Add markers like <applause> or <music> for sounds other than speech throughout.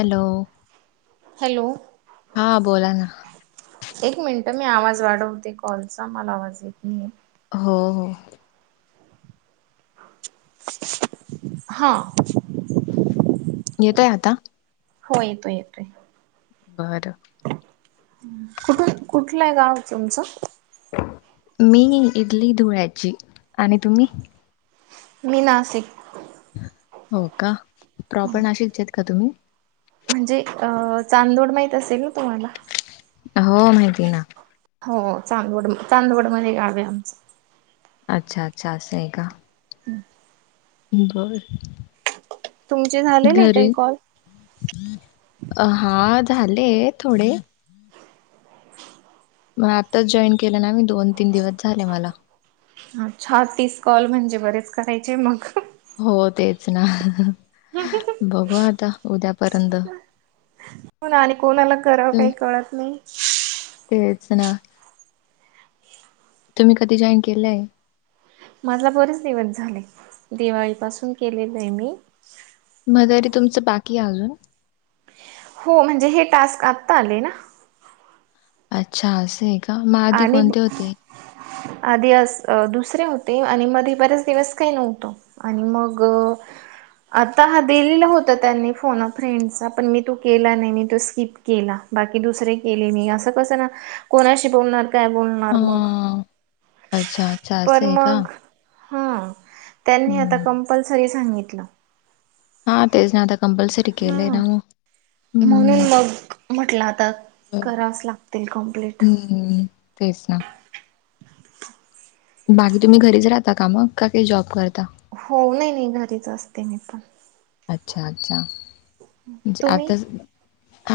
Hello. Hello. हा बोला ना. एक मिनट मी आवाज वाढवते कॉलचा मला आवाज येत नाही. होा हो. हा. येतय आता हो येतो येतोे. बरं. कुठ कुठलंय गाण तुमचं? मी इडली धुळ्याची आणि तुम्ही? मी नाशिक हो का प्रॉपर नाशिकचे का तुम्ही? म्हणजे अ चांदोड माहीत असेल ना तुम्हाला हो माहिती ना हो चांदवड चांदवडमध्येध्ये गावे आमच अच्छा अच्छा अस स आहे का हम्म बर तुमचे झालेले आहे काही कॉल अ हा झाले थोडे मग आताच जॉईन केलं ना मी दोन तीन दिवस झाले मला अच्छ तीस कॉल म्हणजे बरेच करायचे मग हो तेच ना बघू आता उद्यापर्यंत हो ना आणि कोणाला कराव तुम काही कळत नाही तेच ना तुम्ही कधी जाॉईन केलंय माझा बरेच दिवस झाले दिवाळीपासून केलेले आहे मी मदरी तुमचं बाकी अजून हो म्हणजे हे टास्क आत्ता आले ना अच्छा असे आणि आधी अस अ दुसरे होते आणि मध्ये बरेच दिवस काही नव्हतो आणि मग आता हा दिलेला होता त्यांनी फोन फ्रेंडचा पण मी तू केला नाही मी तो स्किप केला बाकी दुसरे केले मी असं कसं ना कोणाशी बोलणार काय बोलणार मग आजाद पण मग हा त्यांनी आता हम्म कंपल्सरी सांगितलं हा तेज नाता कंपल्सरी केले हा आहे ना म्हणून हम्म मग म्हटलं आता करास लागतील कमप्लीट ह्म तेच ना बाकी तुम्ही घरीच राहता का मग का काही जॉब करता हो नाही नाही घरीच असते मी पण अच्छा अच्छा म्हे तुम्ही आता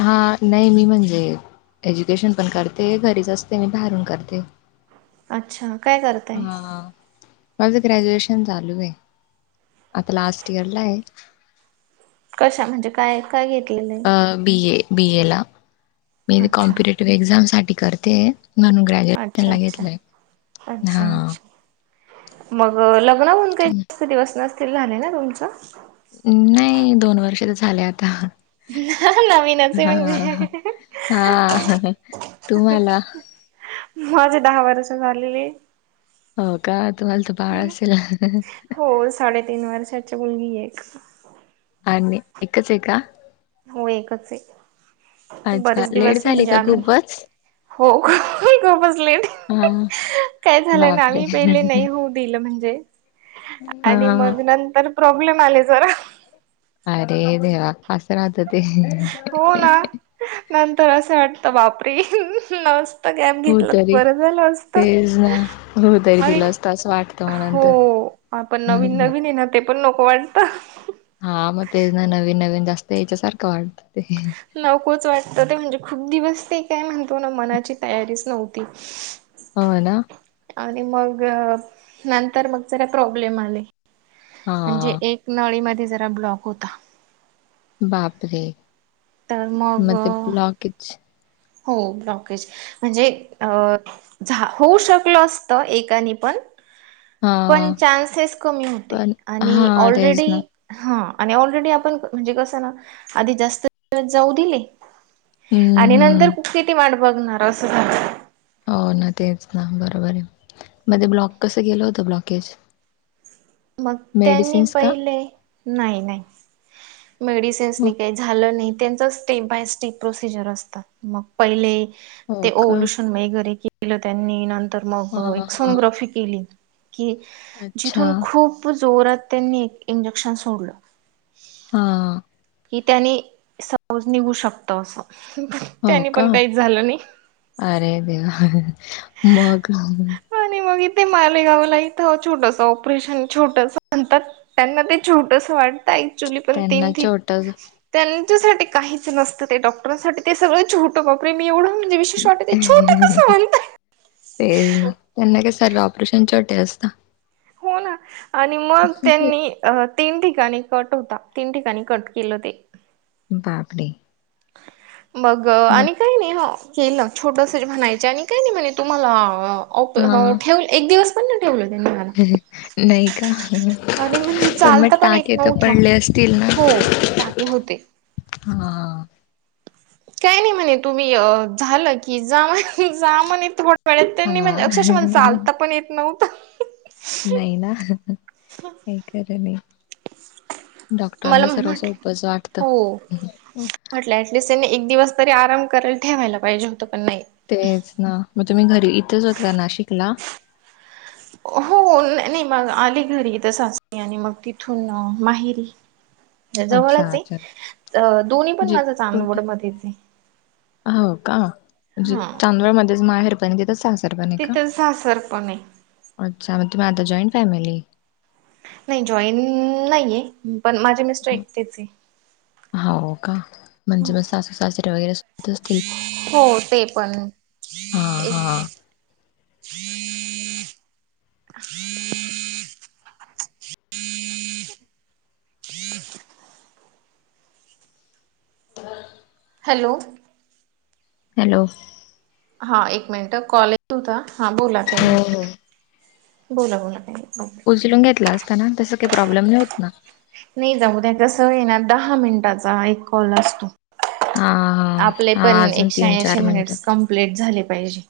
हा नाही मी म्हणजे एज्युकेशन पण करते घरीच असते मी बाहेरून करते अच्छा काय करताय हा माझं ग्रॅज्युएशन चालू आहे आता लास्ट इयर ला आहे कशा म्हणजे काय काय घेतलेलं आहे बी ए बी ए ला मी अच्छा. कॉम्पिटेटिव्ह एक्झाम साठी करते म्हणू ग्रॅजुएशन अच्छा ला अच्छा घेतलंय अच्छा हा अच्छा मग लग्न काही ह दिवस नसतील राान ना तुमचं नाही दोन वर्ष तर झाले आता ह नवीनच आहे हां, म्हगजे हां. हां. तुम्हाला? माजे दहा वर्ष झालेली हो का तुम्हाला तर बाळ असेल साडे तिन बार सच बुली एक अ एकाचेका हो एकच आहे अच्छा. बरेच लेट दिवस झाली म्हणजे का आम्ही खूपच? हो ख ग बसले हां. काय झालंय ना बापरे! आम्ही पहिले नाही होऊ दिलं म्हणजे आणि हां. मग नंतर प्रॉब्लेम आले जरा अरे देवा आसरात ते हो ना नंतर असं वाटतं बापरी न गॅप हो घेतलं तरी. बरं झालं असत तेच ना. हो तरी आणि तिला असतं असं वाटतं मग नंतर. हो पण नवीन हां, नवीन ये ना ते पण नको वाटत हा मग ते ना नवीन नवीन जास्त याच्यासारखं वाटत ते नकोच वाटत ते म्हणजे खूप दिवस ते काय म्हणतो ना मनाची तयारीच नव्हती हो ना आणि मग नंतर मग जरा प्रॉब्लेम आले म्हणजे हां. एक नळीमध्ये जरा ब्लॉक होता बापरे तर मग मत ब्लॉकच हो ब्लॉकेज म्हणजे अ झा होऊ शकलो असत एकाने पण हां. पण चान्सेस कमी होते पण आणि हा तेच ऑलरेडी ना हा आणि ऑलरेडी आपण म्हणजे कसं ना आधी जास्त जाऊ दिले हम्म आणि नंतर हम्म खुप किती माट बघणार असं सांग हो ना तेच ना बरोबर आहे मध्ये ब्लॉक कसं गेलं होतं ब्लॉकेज मग त्यांनी मेडिसिन्स का पहिले नाही नाही मेडिसिन्स म- काही झालं नाही त्यांच स्टेप बाय स्टेप प्रोसिजर असतात मग पहिले हो ते का ओलूशन वगैरे केलं त्यांनींत मग हा एक हा सोनोग्राफी केली की अच्छा जिथून खूप जोरात त्यांनी एक इंजेक्शन सोडलं हा ही त्यानी सहज निघू शकतं असं हो त्यानी का पण काहीच झालं नाही. अरे देवा मग मगथे मालेगावला इथं छोटस ऑपरेशन छोटस म्हणतात त्यांना ते छोटस वाटतं एकक्चुली पण तीन त्यांना ती छोटच त्यांच्यासाठी काहीच नसतं ते डॉक्टरांसाठी ते सगळं छट खोके मी एवढं म्हणे विशे वाटते ते छोटे कं म्हणतय तेच ना त्यांना काय सरलं ऑपरेशन टे असत हो ना आणि मग त्यांनी अ तीन ठिकाणी कट होता तीन ठिकाणी कट केलं ते बापडे बग आणि काही नाही हो केलं छोटस म्हणायच आणि काही नाही म्हणे तुम्हाला हा प ठेव एक दिवस ठे त्यांनी म नाही का आणि म्हणजे ल मग पण टाके तर नव्हत पडले असतील ना हो टाके होते हा काही नाही म्हणे तुम्ही झालं की जा म्ह जा म्हणे थडं ेड्या हा त्यांनी म्हणजे अक्षयश मला चालता पण येत नव नाही ना हे कर नाही मला डॉक्टरांना सर्वच म्हटलं उपज वाटतं हो म्हटलं टिस्ट त्यांने एक दिवस तरी आराम करायला ठेवायला पाहिजे होतं पण नाही तेच ना मग तुम्ही घरी इथंचकताना शिकला हो नाही मग आली घरीथचली आणि मग तिथून माहिरी हो जवळच आहे दोन्ही पण जे माझा कुठे चांदवड मध्येच आहे हो का म्हजे हा तांदळ मध्येच माहेर द सहाजार रप का तिथं सासर पण आहे अच्छा म तुम्ही आता जॉईंट फॅमिली नाही जॉईन नाहीये पण माझे मिस्टर एकतेच आहे हो का. म्हणजे मग सासू सासरे वगैरे सोबत असतील हो ते पण. हा हम हा हम हम. ह. तर. हॅलो. हॅलो. हा एक मिनिट कॉले होता हा बोला. काही हो नाही ह. बोला बोला. नाही उचलून घेतला असताना तस काही प्रॉब्लेम नाही होत ना. नाही जाऊद्या कसं येणार दहा मिनिटाचा एक कॉल असतो. हा हा. आपले पण हा अजून एकशे तीन ऐंशी चार मिनिटं मिनिट्स कंप्लीट झाले पाहिजे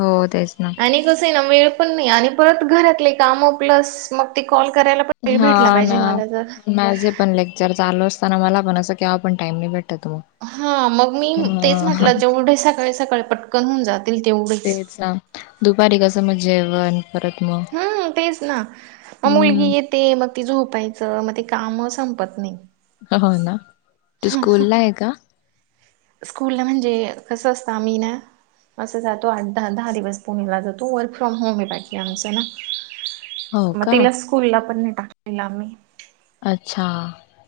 हो तेच ना आणि. कस ना वेळ पण नाही आणि परत घरातले काम प्लस मग. ते कॉल करायला भेटला हा पाहिजे ना मला ज. माझे पण लेक्चर चालू असताना मला पण अस किवा पण टाईम नाही भेटत ओ. हा मग मी तेच म्हटलं जेवढे सकाळे सकाळे पटक. तेच दुपारी कसं मग जेवण परत मग. हम्म. ते मग ती झोपायचं मग ते काम संपत नाही. हो ना तू स्कूल ला आहे का. स्कूला म्हणजे कसं असतं आम्ही ना. असं जातो आठ दहा दहा दिवस पुणेला जातो वर्क फ्रॉम होम येत. आमच ना हो मग का तिला स्कूलला पण नाही टाकलेला आम्ही. अच्छा.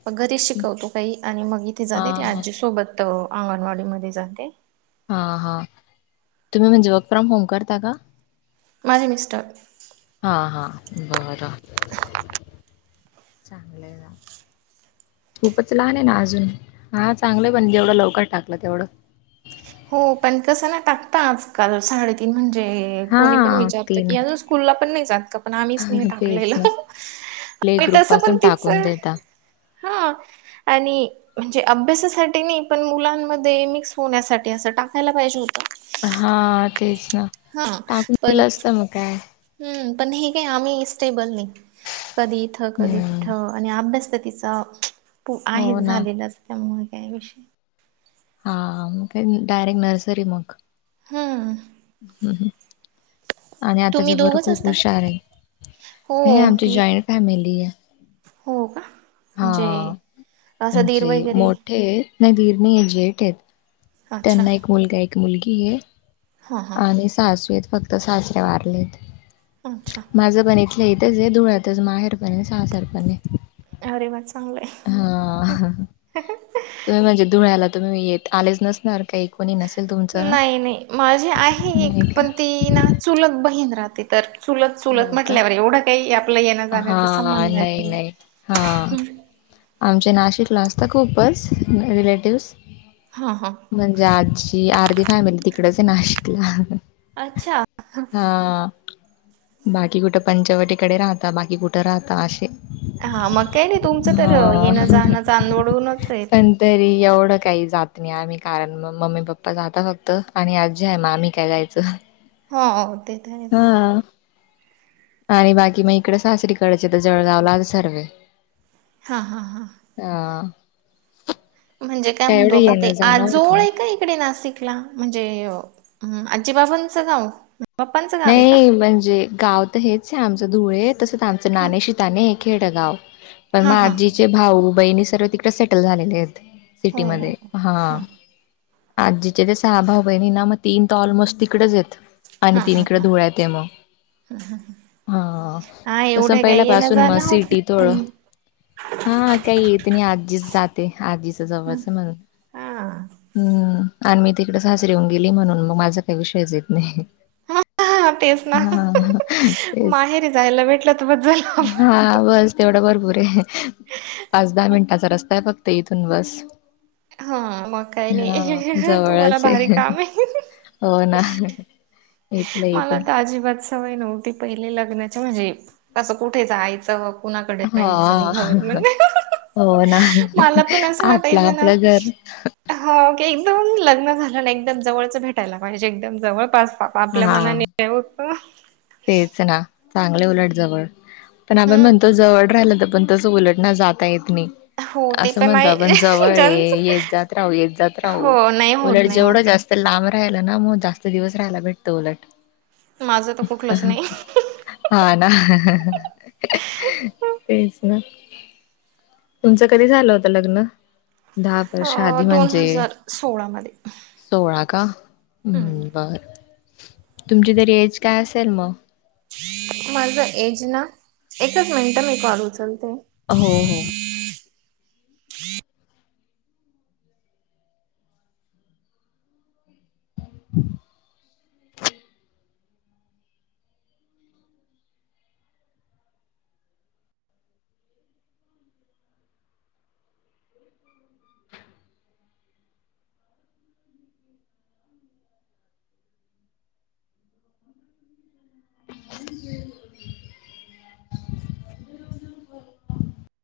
मग घरीच शिकवतो काही आणि मग इथे हा जाते ते हा आजीसोबत अंगणवाडी मध्ये जाते. हा हा तुम्ही म्हणजे वर्क फ्रॉम होम करता का. माझे मिस्टर. हा हा बरं चांगलं जा. खूपच लहान आहे ना अजून हां चांगलं पण जेवढं लवकर टाकलं तेवढं. हो पण कसं ना टाकता आजकाल साडे. त म्हणजे कोणी पण हा विचारत तीन की अजून स्कूलला पण नाही जात का पण आम्हीच नाही तेच ना टाकलेलं. प्ले आ ग्रुप तसं पण पासून तिच. टाकून देता हा आणि म्हणजे अभ्यासासाठी नाही पण मुलांमध्ये मिक्स होण्यासाठी. असं टाकायला पाहिजे होतं. हा तेच ना हा टाकून पण दिलं असत मग काय. हम्म पण हे काय आम्ही स्टेबल नाही कधी इथं कधी ते. हम्म तथ आणि अभ्यास तर तिचाू हो आहेच ना झालेला त्यामुळे का विषय. हा मग काय डारेक्ट नर्सरी मग. हम्. हम्म ह्. आणि तुम्ही आताच्या बरोबर दोघच खूप असता हुशार का आहे हो हे आमची ठीक आहे जॉईंट फॅमिली आहे. हो का. हा म्हणजे असं दीर म्हणजे वगैरे मोठे नाही धीरणी आहे झेठ आहेत. अच्छा त्यांना एक मुलगा एक मुलगी आहे. हां हां आणि सासवीत फक्त सासऱ्या वारलेत. अच्छा. माझं पण इथलं इथंच आहे धुळ्यातच माहेर पण सासरपण आहे. अरे वा चांगलंय हा तुम्ही म्हणजे धुळ्याला तुम्ही येत. आलेच नसणार काही कोणी नसेल तुमचं नाही नाही माझी आहे एक नाही का पण ती ना चुलक बहीण राहते तर चुलत चुलत हो का म्हटल्यावर एवढं काही आपला येण्या जाण्याचा संबंध नाही हां आमचे नाशिकला असत खूपच रिलेटिव्ह्स हा हा म्हणजे आजी अर्धी फॅमिली तिकडच आहे नाशिकला अच्छा हा बाकी कुठं पंचवटीकडे राहता बाकी कुठं राहता असे हा मग काय नाही तुमचं तर येणं हा जाणं चांदवडूनच आहेत पण तरी एवढं काही जात नाही आम्ही कारण मग मम्मी पप्पा जाता फक्त आणि आजी आहे म आम्ही काय जायच च होा ते आहे आणि बाकी मग इकडे सासरी करायची जळगावला आज सर्व हा हा हां हा म्हणजे काय म्हणतो आपण ते येणं जाणं होत आजोळ आहे का शिक म्हणजे आजीबाबांचं गाव पप्पांचं गाव आहे का नाही म्हणजे गाव तर हेच आहे आमच धुळे तसंच आमच हा नाणे शिताने खे गाव पण मा हा हा आजीचे भाऊ बहिणी सर्व तिकडे सेटल झालेले आहेत हो हो सिटीमध्ये हो हां ह आजीचे ते सहा भाऊ बहिणी ना म तीन तर ऑलमोस्ट तिकडेच आहेतेत हा आणि हा तीनकडे हा धुळ मगा हा कस एवढं पहिल्या काही येणं पाासून म जाणं होत सिटी थोडं हा काही येत नाही आजीच जाते आधीच नाही जावचं मला हा हम्म आणि मी तिकडेच हजरी होऊन गेली म्हणून मग माझा काही विषयच येत नाही हा हा तेच ना हा तेच माहेरी जायला भेटलं तर बस झालं आपलं. हा बस तेवढा भरपूर आहे पाच दहा मिनिटाचा रस्ता आहे फक्त इथून बस हा मग काही हा नाही तुम्हाला जवळच भारी आहे काम आहे हो ना इथलं इथे मला तर अजिबात सवय नव्हती पहिले लग्नाची म्हणजे तसं कुठे जायचं कुणाकडे हा नाहीच घर म्हणजे हो ना मला आपलं आपलं घर ह एकदम लग्न झालं ना एकदम जवळच भेटायला पाहिजे एकदम जवळ पास वा आपल्या हा मनाने याव का तेच ना चांगले उलट जवळ पण आपण हम्म म्हणतो जवळ राहिलं तर पण तसं उलट नाही जाता येत नाही हो ते असं पण म्हणतो आहे आपण जवळ ज्यांच येत जात राहू येत जात राहू हो नाही होत उलट नाही होत. जेवढं जास्त लांब राहायला ना मग जास्त दिवस राहायला भेटतं उलट माझं तर कुठलंच नाही हा ना तेच ना तुमचं कधी झालं होत लग्न दहा परर अ आधी दोन म्हणजे हजार सोळा मध्ये. सोळा का हम्म बर तुमची तरी एज काय असेल मग माझा एज ना एकच मिनिट मी कॉल उचलते हो हो हो ह <inaudible>